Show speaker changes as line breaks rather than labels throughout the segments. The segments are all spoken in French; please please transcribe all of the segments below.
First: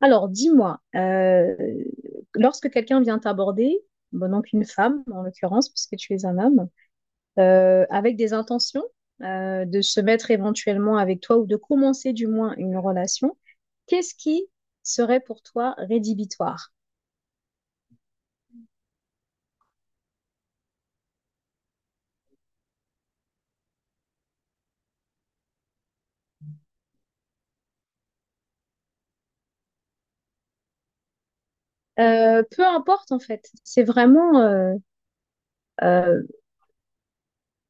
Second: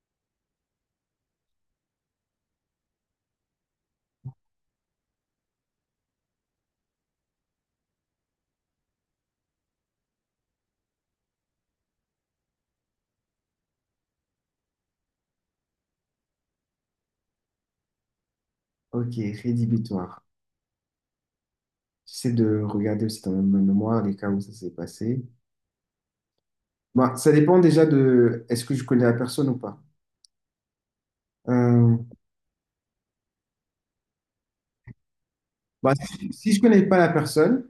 Alors, dis-moi, lorsque quelqu'un vient t'aborder, bon, donc une femme en l'occurrence, puisque tu es un homme, avec des intentions de se mettre éventuellement avec toi ou de commencer du moins une relation, qu'est-ce qui serait pour toi rédhibitoire?
Ok, rédhibitoire. J'essaie de regarder aussi dans ma mémoire les cas où ça s'est passé. Bah, ça dépend déjà de est-ce que je connais la personne ou pas. Euh,
Peu importe en fait, c'est vraiment. Euh,
si je connais pas la personne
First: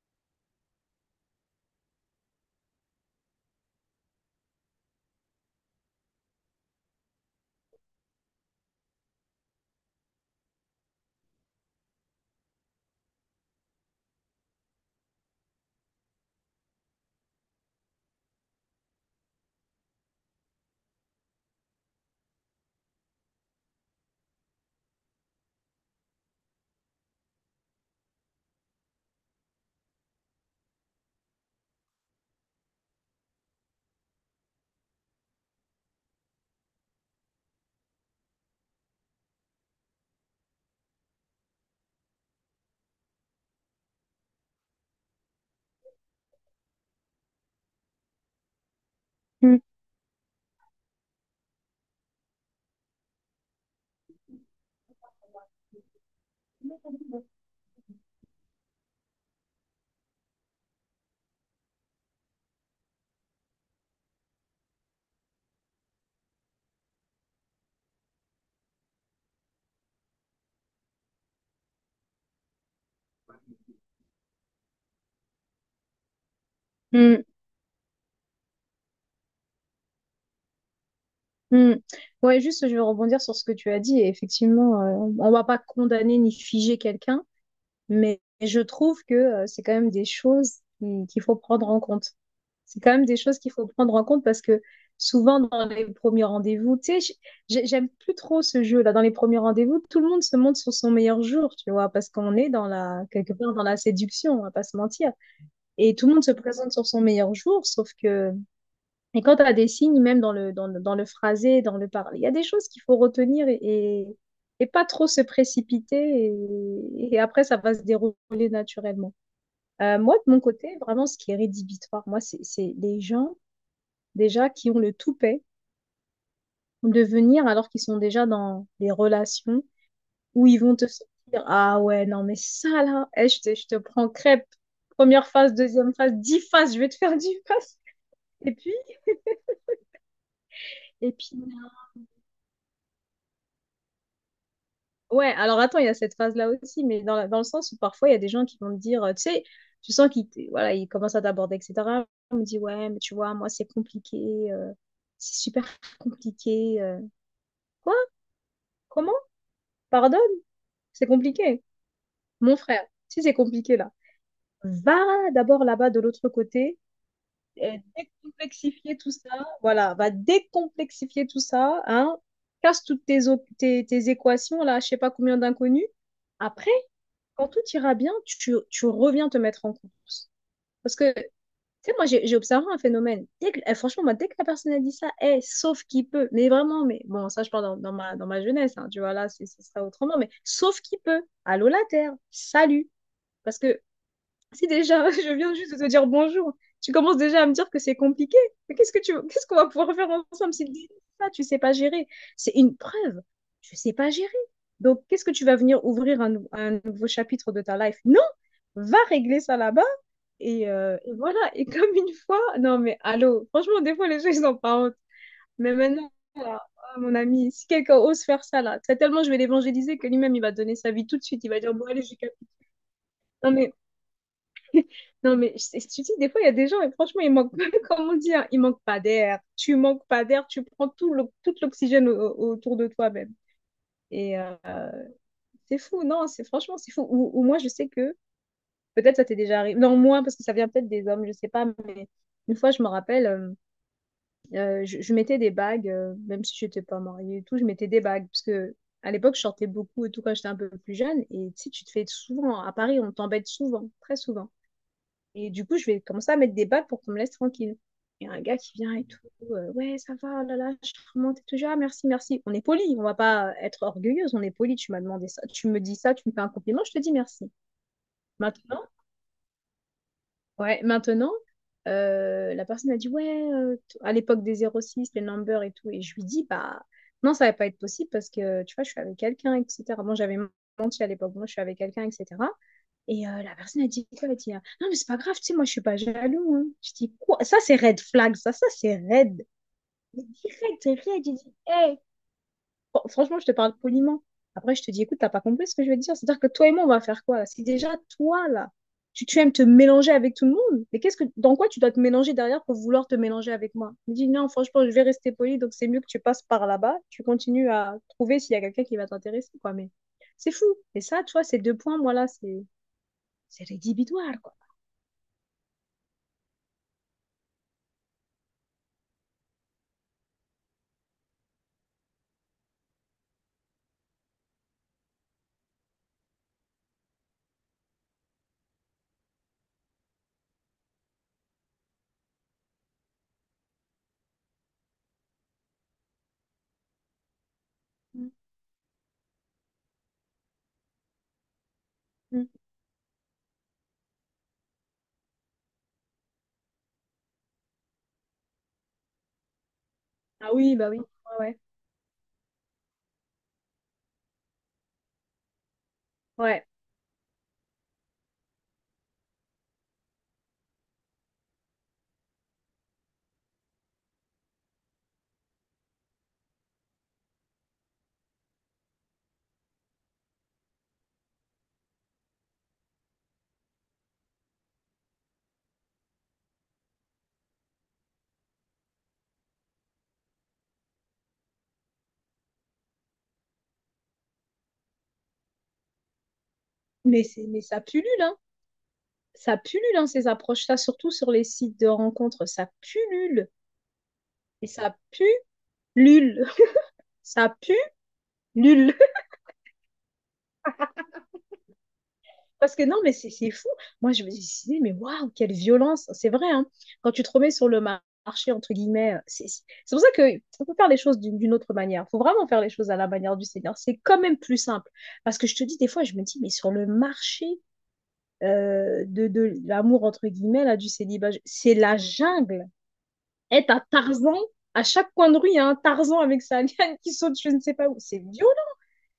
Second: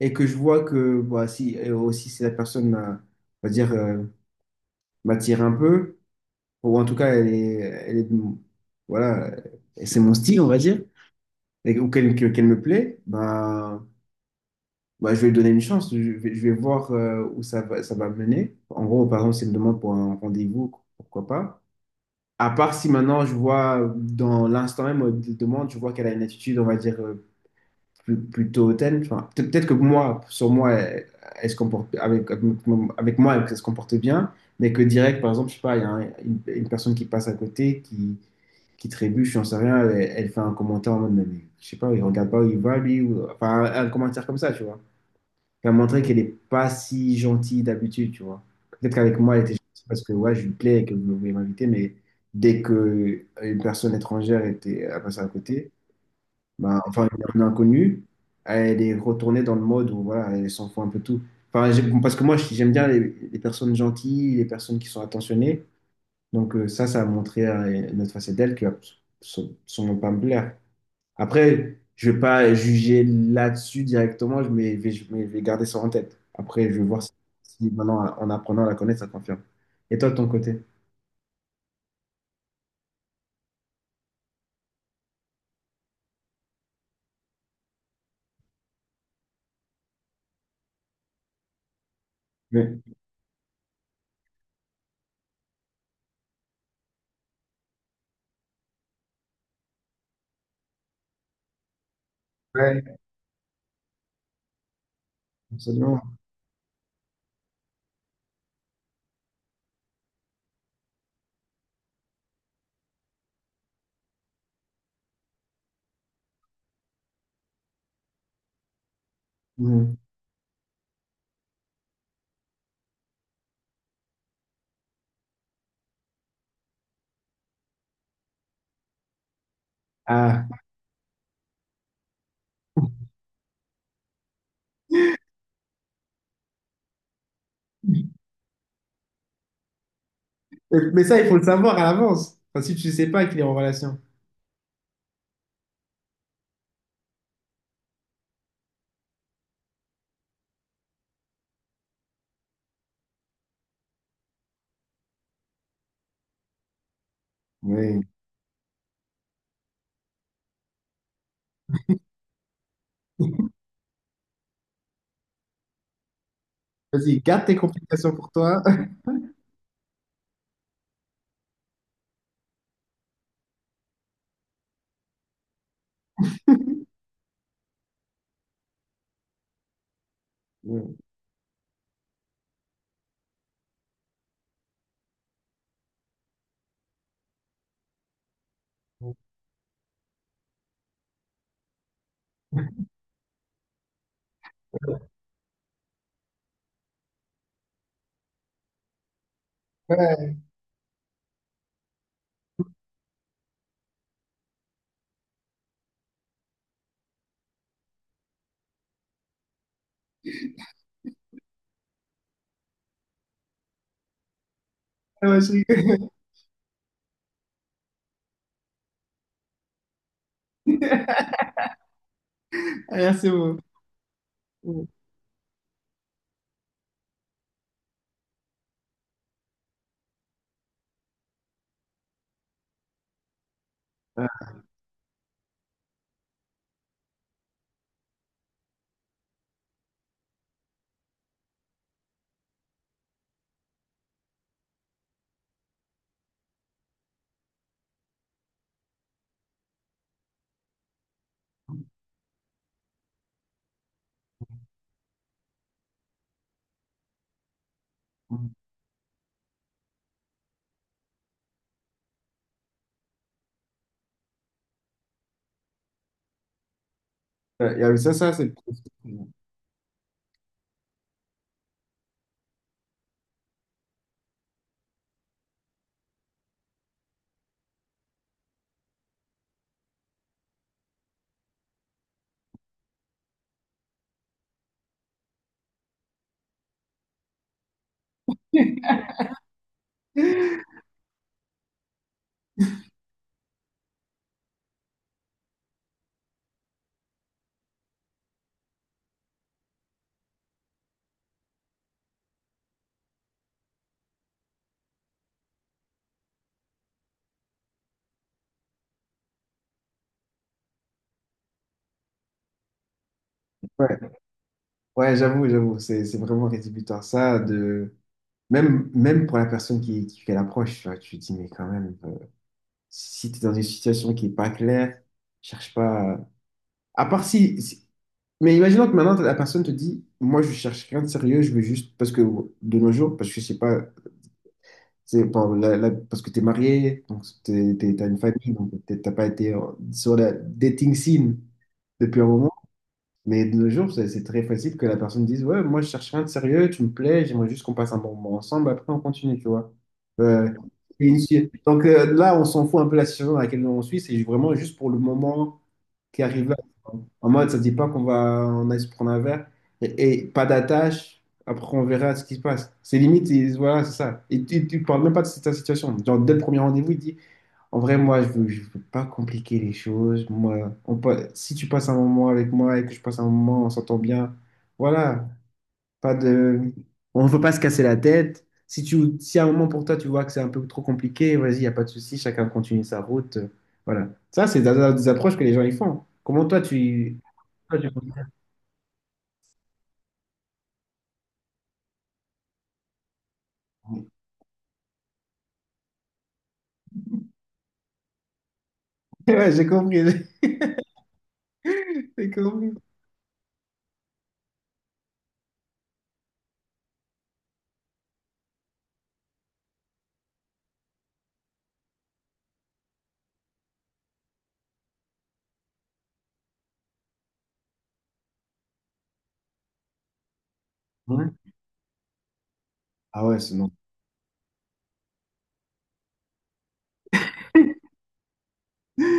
et que je vois que bah, si, et aussi si la personne on va dire, m'attire un peu, ou en tout cas elle est de voilà, c'est mon style, on va dire, et, ou qu'elle me plaît, bah, je vais lui donner une chance. Je vais voir où ça va mener. En gros, par exemple, s'il me demande pour un rendez-vous, pourquoi pas. À part si maintenant je vois dans l'instant même de demande, je vois qu'elle a une attitude, on va dire, plutôt hautaine. Enfin, peut-être que moi, sur moi, elle, elle se comporte avec moi, elle se comporte bien, mais que direct, par exemple, je sais pas, il y a une personne qui passe à côté, qui trébuche, j'en sais rien, elle, elle fait un commentaire en mode, mais je sais pas, il regarde pas où il va, lui, ou, enfin, un commentaire comme ça, tu vois. Elle a montré qu'elle n'est pas si gentille d'habitude, tu vois. Peut-être qu'avec moi, elle était
mm,
gentille parce que ouais, je lui plais et que vous voulez m'inviter, mais dès que une personne étrangère était à passer à côté, bah, enfin, une inconnue, elle est retournée dans le mode où voilà, elle s'en fout un peu de tout. Enfin, parce que moi, j'aime bien les personnes gentilles, les personnes qui sont attentionnées. Donc ça, ça a montré une autre facette d'elle qui va s- sûrement pas me plaire. Après, je vais pas juger là-dessus directement, je mais je vais garder ça en tête. Après, je vais voir si,
mm,
si maintenant, en apprenant à la connaître, ça confirme. Et toi, de ton côté?
mm. Ouais, juste je vais rebondir sur ce que tu as dit et effectivement, on ne va pas condamner ni figer quelqu'un. Mais je trouve que c'est quand même des choses qu'il faut prendre en compte. C'est
Oui.
quand même des choses qu'il faut prendre en compte parce que souvent dans les premiers rendez-vous, tu sais, j'aime plus trop ce jeu-là. Dans les premiers rendez-vous, tout le monde se montre sur son meilleur jour, tu vois, parce qu'on est dans
Ouais,
la, quelque part dans la séduction, on va pas se mentir. Et tout le
absolument.
monde se présente sur son meilleur jour, sauf que et quand tu as des signes, même dans le phrasé, dans le parler, il y a des choses qu'il faut retenir, et pas trop se précipiter. Et après, ça va se dérouler naturellement.
Mhm.
Moi, de mon côté, vraiment, ce qui est rédhibitoire, moi, c'est les gens déjà qui ont le toupet de venir alors qu'ils sont déjà dans des relations où
Ah.
ils vont te dire, « Ah ouais, non, mais ça là, eh, je te prends crêpe. Première phase, deuxième phase, 10 phases, je vais te faire 10 phases. » Et puis,
Mais
et
ça, il
puis
faut le savoir à l'avance. Enfin, si tu ne sais pas qu'il est en relation.
ouais, alors attends, il y a cette phase-là aussi, mais dans le sens où parfois il y a des gens qui vont te dire, tu sais, tu sens voilà, ils commencent à t'aborder, etc. On me dit, ouais, mais tu vois, moi c'est compliqué, c'est super compliqué. Quoi?
Oui.
Comment? Pardonne? C'est compliqué. Mon frère, si c'est compliqué là, va d'abord là-bas de l'autre côté,
Vas-y, garde tes
et
complications pour toi.
décomplexifier tout ça, voilà, va décomplexifier tout ça, hein, casse toutes tes équations là, je sais pas combien d'inconnus. Après, quand tout ira bien, tu reviens te mettre en course. Parce
Oui.
que, tu sais, moi, j'ai observé un phénomène. Eh, franchement, moi, dès que la personne a dit ça, eh, sauf qui peut, mais vraiment, mais bon, ça, je parle dans ma jeunesse, hein, tu vois, là, ce sera autrement, mais sauf qui peut, allô la terre, salut. Parce que si déjà, je viens juste de te dire bonjour, tu commences déjà à me dire que c'est compliqué, mais qu'est-ce que tu, qu'est-ce qu'on va pouvoir faire
Ouais,
ensemble si tu ça, tu sais pas gérer? C'est une preuve, tu sais pas gérer. Donc, qu'est-ce que tu vas venir ouvrir un nouveau chapitre de ta life? Va régler ça là-bas. Et voilà, et comme une fois, non mais allô, franchement, des fois les gens, ils n'ont pas honte.
ouais, je
Mais
rigole.
maintenant, là, ah, mon ami, si quelqu'un ose faire ça là, c'est tellement je vais l'évangéliser que lui-même, il va donner sa vie tout de suite, il va dire, bon, allez, j'ai capté.
Ah, c'est
Non
beau.
mais,
Ouais.
non mais, tu dis, des fois, il y a des gens, et franchement, ils manquent, comme on dit, hein, ils manquent pas d'air. Tu manques pas d'air, tu prends tout l'oxygène autour de toi-même. Et euh, c'est fou, non, c'est franchement, c'est fou. Ou moi, je sais que. Peut-être ça t'est déjà arrivé. Non, moins, parce que ça vient peut-être des hommes, je sais pas. Mais une fois, je me rappelle, je mettais des bagues, même si je n'étais pas mariée et tout, je mettais des bagues. Parce que à l'époque, je sortais beaucoup et tout quand j'étais un peu plus jeune. Et tu sais, tu te fais souvent, à Paris, on t'embête souvent, très souvent. Et du coup, je vais commencer à mettre des bagues pour qu'on me laisse tranquille. Il y a un gars qui vient et tout, ouais, ça va, oh là là, je remonte et tout, ah, merci, merci. On est poli, on va pas être orgueilleuse, on est poli, tu m'as demandé ça, tu me dis ça, tu me fais un compliment, je te dis merci.
Ouais, ça, ça, c'est…
Maintenant, Ouais, maintenant, la personne a dit, ouais, à l'époque des 06 les numbers et tout. Et je lui dis, bah, non, ça va pas être possible parce que, tu vois, je suis avec quelqu'un, etc. Bon, j'avais menti à l'époque, moi, je suis avec quelqu'un, etc. La personne a dit quoi? Elle a dit, ah, non, mais c'est pas grave, tu sais, moi, je suis pas jaloux, hein. Je dis, quoi? Ça, c'est red flag, ça, c'est red. Mais direct, red, j'ai dit, hé, franchement, je te parle poliment. Après, je te dis, écoute, t'as pas compris ce que je veux te dire. C'est-à-dire que toi et moi, on va faire quoi là? Si déjà, toi, là, tu aimes te mélanger avec tout le monde, mais qu'est-ce que, dans quoi tu dois te mélanger derrière pour vouloir te mélanger avec moi? Je me dis, non, franchement, je vais rester poli, donc c'est mieux que tu passes par là-bas, tu continues à trouver s'il y a quelqu'un qui va t'intéresser, quoi. Mais c'est fou. Et ça, tu vois, ces deux points, moi, là, c'est
Ouais,
rédhibitoire, quoi.
ouais, j'avoue, c'est vraiment rédhibitoire. Ça, de… Même, même pour la personne qui fait l'approche, tu vois, tu te dis, mais quand même, si tu es dans une situation qui n'est pas claire, cherche pas. À part si. Mais imaginons que maintenant, la personne te dit, moi, je cherche rien de sérieux, je veux juste. Parce que de nos jours, parce que je sais pas, c'est bon, parce que tu es marié, donc tu as une
Mm,
famille, donc peut-être t'as pas été sur la dating scene depuis un
mm.
moment. Mais de nos jours, c'est très facile que la personne dise, ouais, moi je cherche rien de sérieux, tu me plais, j'aimerais juste qu'on passe un bon moment ensemble, après on continue, tu vois.
Ah
Euh,
oui, bah oui.
et
Ouais, ouais.
donc là, on s'en fout un peu de la situation dans laquelle on suit, c'est vraiment juste pour le moment qui arrive là.
Ouais.
En mode, ça ne dit pas qu'on va on aille se prendre un verre et pas d'attache, après on verra ce qui se passe. C'est limite, et voilà, c'est ça. Et tu ne parles même pas de ta situation. Genre, dès le premier rendez-vous, il dit, en vrai, moi, je veux pas compliquer les choses. Moi, on peut, si tu passes un moment avec moi et que je passe un moment, on s'entend bien. Voilà, pas de, on veut pas se casser la tête. Si tu, si à un moment pour toi, tu vois que c'est un peu trop compliqué, vas-y, y a pas de souci, chacun continue sa route. Voilà. Ça, c'est des approches que les gens ils font. Comment toi, tu…
Mais ça pullule, hein. Ça pullule, hein, ces approches-là, surtout sur les sites de rencontres, ça pullule. Et ça pue l'ul. Ça pue l'ul.
Ouais, j'ai compris, j'ai compris.
Parce que non, mais c'est fou. Moi, je me disais, mais waouh, quelle violence. C'est vrai, hein. Quand tu te remets sur le marché, entre guillemets, c'est pour ça que on peut faire les choses d'une autre manière. Il faut vraiment faire les choses à la manière du Seigneur. C'est quand même plus simple. Parce que je te dis, des fois, je me dis, mais sur le marché de l'amour, entre guillemets, là, du célibat,
Hein.
c'est la jungle.
Ah ouais, c'est
Être
non.
à Tarzan, à chaque coin de rue, il y a un Tarzan avec sa liane qui saute, je ne sais pas où. C'est violent.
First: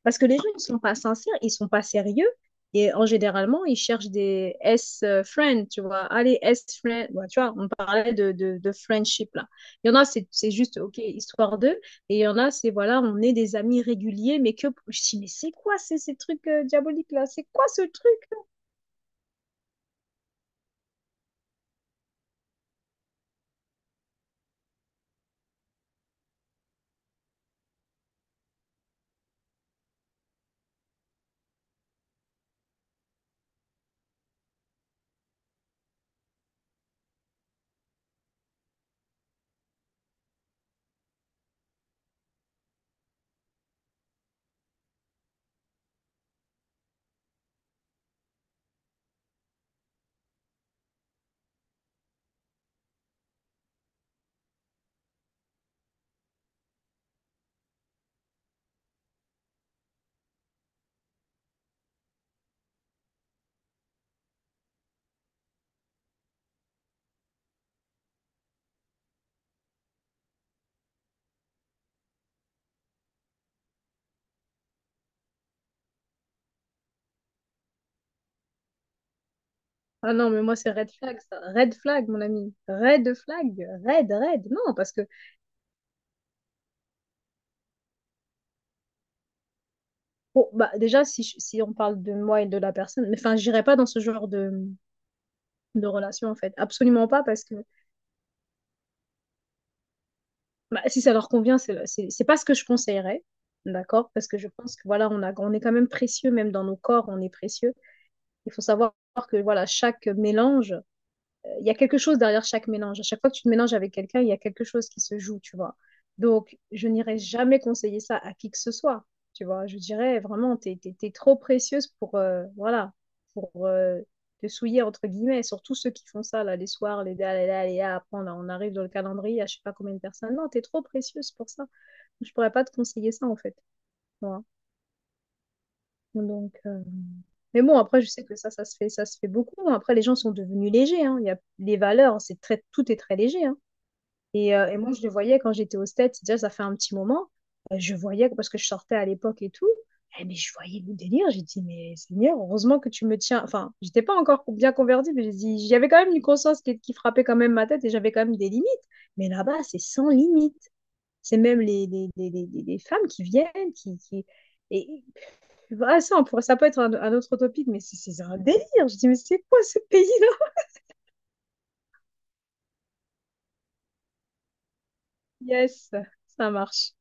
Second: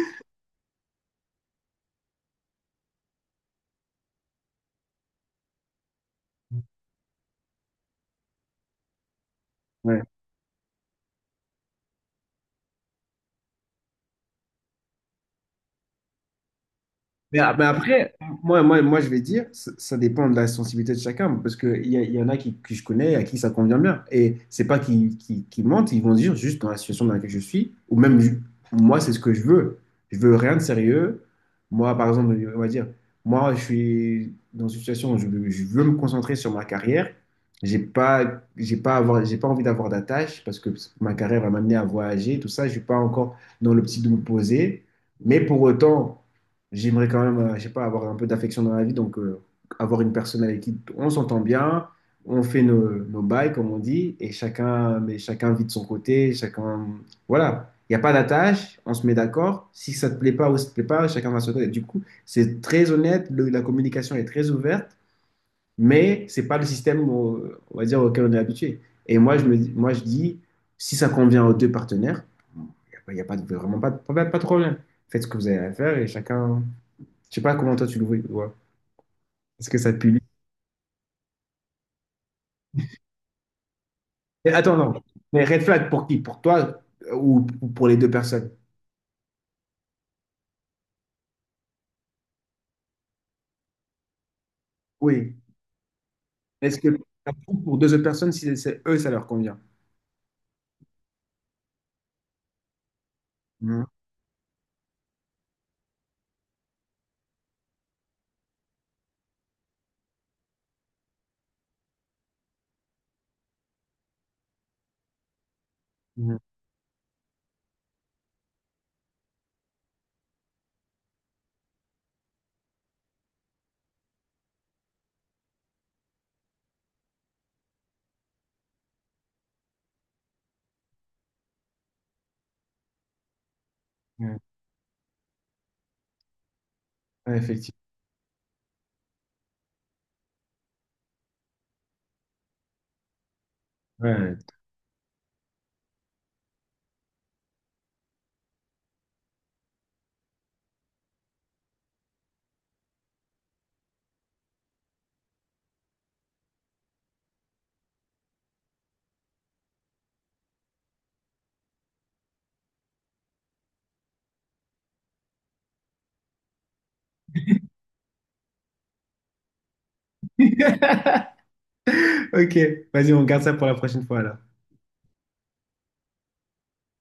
Parce que les gens, ils sont pas sincères, ils sont pas sérieux. Et en généralement, ils cherchent des S-friends, tu vois. Allez, S-friends. Ouais, tu vois, on parlait de friendship, là. Il y en a, c'est juste, OK, histoire d'eux. Et il y en a, c'est, voilà, on est des amis réguliers, mais que... Je dis, mais c'est quoi ces trucs diaboliques, là? C'est
Ah, mais
quoi ce
après,
truc?
moi, je vais dire, ça dépend de la sensibilité de chacun, parce qu'il y, il y en a qui, que je connais à qui ça convient bien. Et c'est pas qu'ils mentent, ils vont dire juste dans la situation dans laquelle je suis, ou même moi, c'est ce que je veux. Je veux rien de sérieux. Moi, par exemple, on va dire, moi, je suis dans une situation où je veux me concentrer sur ma carrière. J'ai pas à avoir, j'ai pas envie d'avoir d'attache parce que ma carrière va m'amener à voyager, tout ça. Je suis pas encore dans l'optique de me poser. Mais pour autant, j'aimerais quand même, je sais pas, avoir un peu d'affection dans la vie, donc avoir une personne avec qui on s'entend bien, on fait nos, nos bails, comme on dit, et chacun, mais chacun vit de son côté, chacun, voilà. Il n'y a pas d'attache, on se met d'accord. Si ça te plaît pas ou ça te plaît pas, chacun va se dire. Du coup, c'est très honnête, la communication est très ouverte, mais c'est pas le système, on va dire, auquel on est habitué. Et moi, moi, je dis, si ça convient aux deux partenaires, il n'y a, pas- y a pas vraiment pas de problème. Faites ce que vous avez à faire et chacun. Je sais pas comment toi tu le vois. Tu vois. Est-ce que ça te
Ah
punit?
non, mais moi, c'est red flag, ça. Red flag, mon ami. Red flag. Red, red.
Mais
Non,
attends,
parce
non.
que...
Mais red flag pour qui? Pour toi ou pour les deux personnes?
Bon, bah, déjà, si, si on parle de moi et de la personne... Mais enfin, j'irai pas dans ce genre de
Oui.
de relation, en fait.
Est-ce que
Absolument pas,
ça
parce que
compte pour deux autres personnes, si c'est eux, ça leur convient?
bah, si ça leur convient, c'est pas ce que je conseillerais,
Mhm.
d'accord? Parce que je pense que, voilà, on est quand même précieux, même dans nos corps, on est précieux. Il faut savoir que, voilà, chaque mélange il y a quelque chose derrière chaque mélange. À chaque fois que tu te mélanges avec quelqu'un, il y a quelque chose qui se joue, tu vois. Donc, je n'irai jamais conseiller ça à qui que ce soit, tu vois. Je dirais vraiment, t'es trop précieuse pour, voilà, pour te souiller, entre guillemets, surtout ceux qui font ça, là, les soirs, les là, les là, les là, après, on arrive dans le calendrier à je sais pas combien de personnes. Non, t'es trop précieuse pour ça. Je pourrais pas te conseiller ça, en fait. tu
Mhm.
donc, euh,
Ouais,
Mais
effectivement.
bon, après, je sais que ça se fait, ça se fait beaucoup. Après, les gens sont devenus légers, hein. Il y a les valeurs, c'est très, tout est très léger, hein.
Ouais.
Et moi, je le voyais quand j'étais au States, déjà, ça fait un petit moment. Je voyais, parce que je sortais à l'époque et tout. Eh, mais je voyais le délire. J'ai dit, mais Seigneur, heureusement que tu me tiens. Enfin, j'étais pas encore bien convertie, mais j'ai dit, j'avais quand même une conscience qui frappait quand même ma tête et j'avais quand même des limites. Mais là-bas, c'est sans limite. C'est même les femmes qui viennent. Et je fais, ah, ça, ça peut être un autre topic, mais c'est un délire. Je dis, mais c'est quoi ce pays-là?
Ok, vas-y, on garde ça pour la prochaine fois alors.
Yes, ça marche.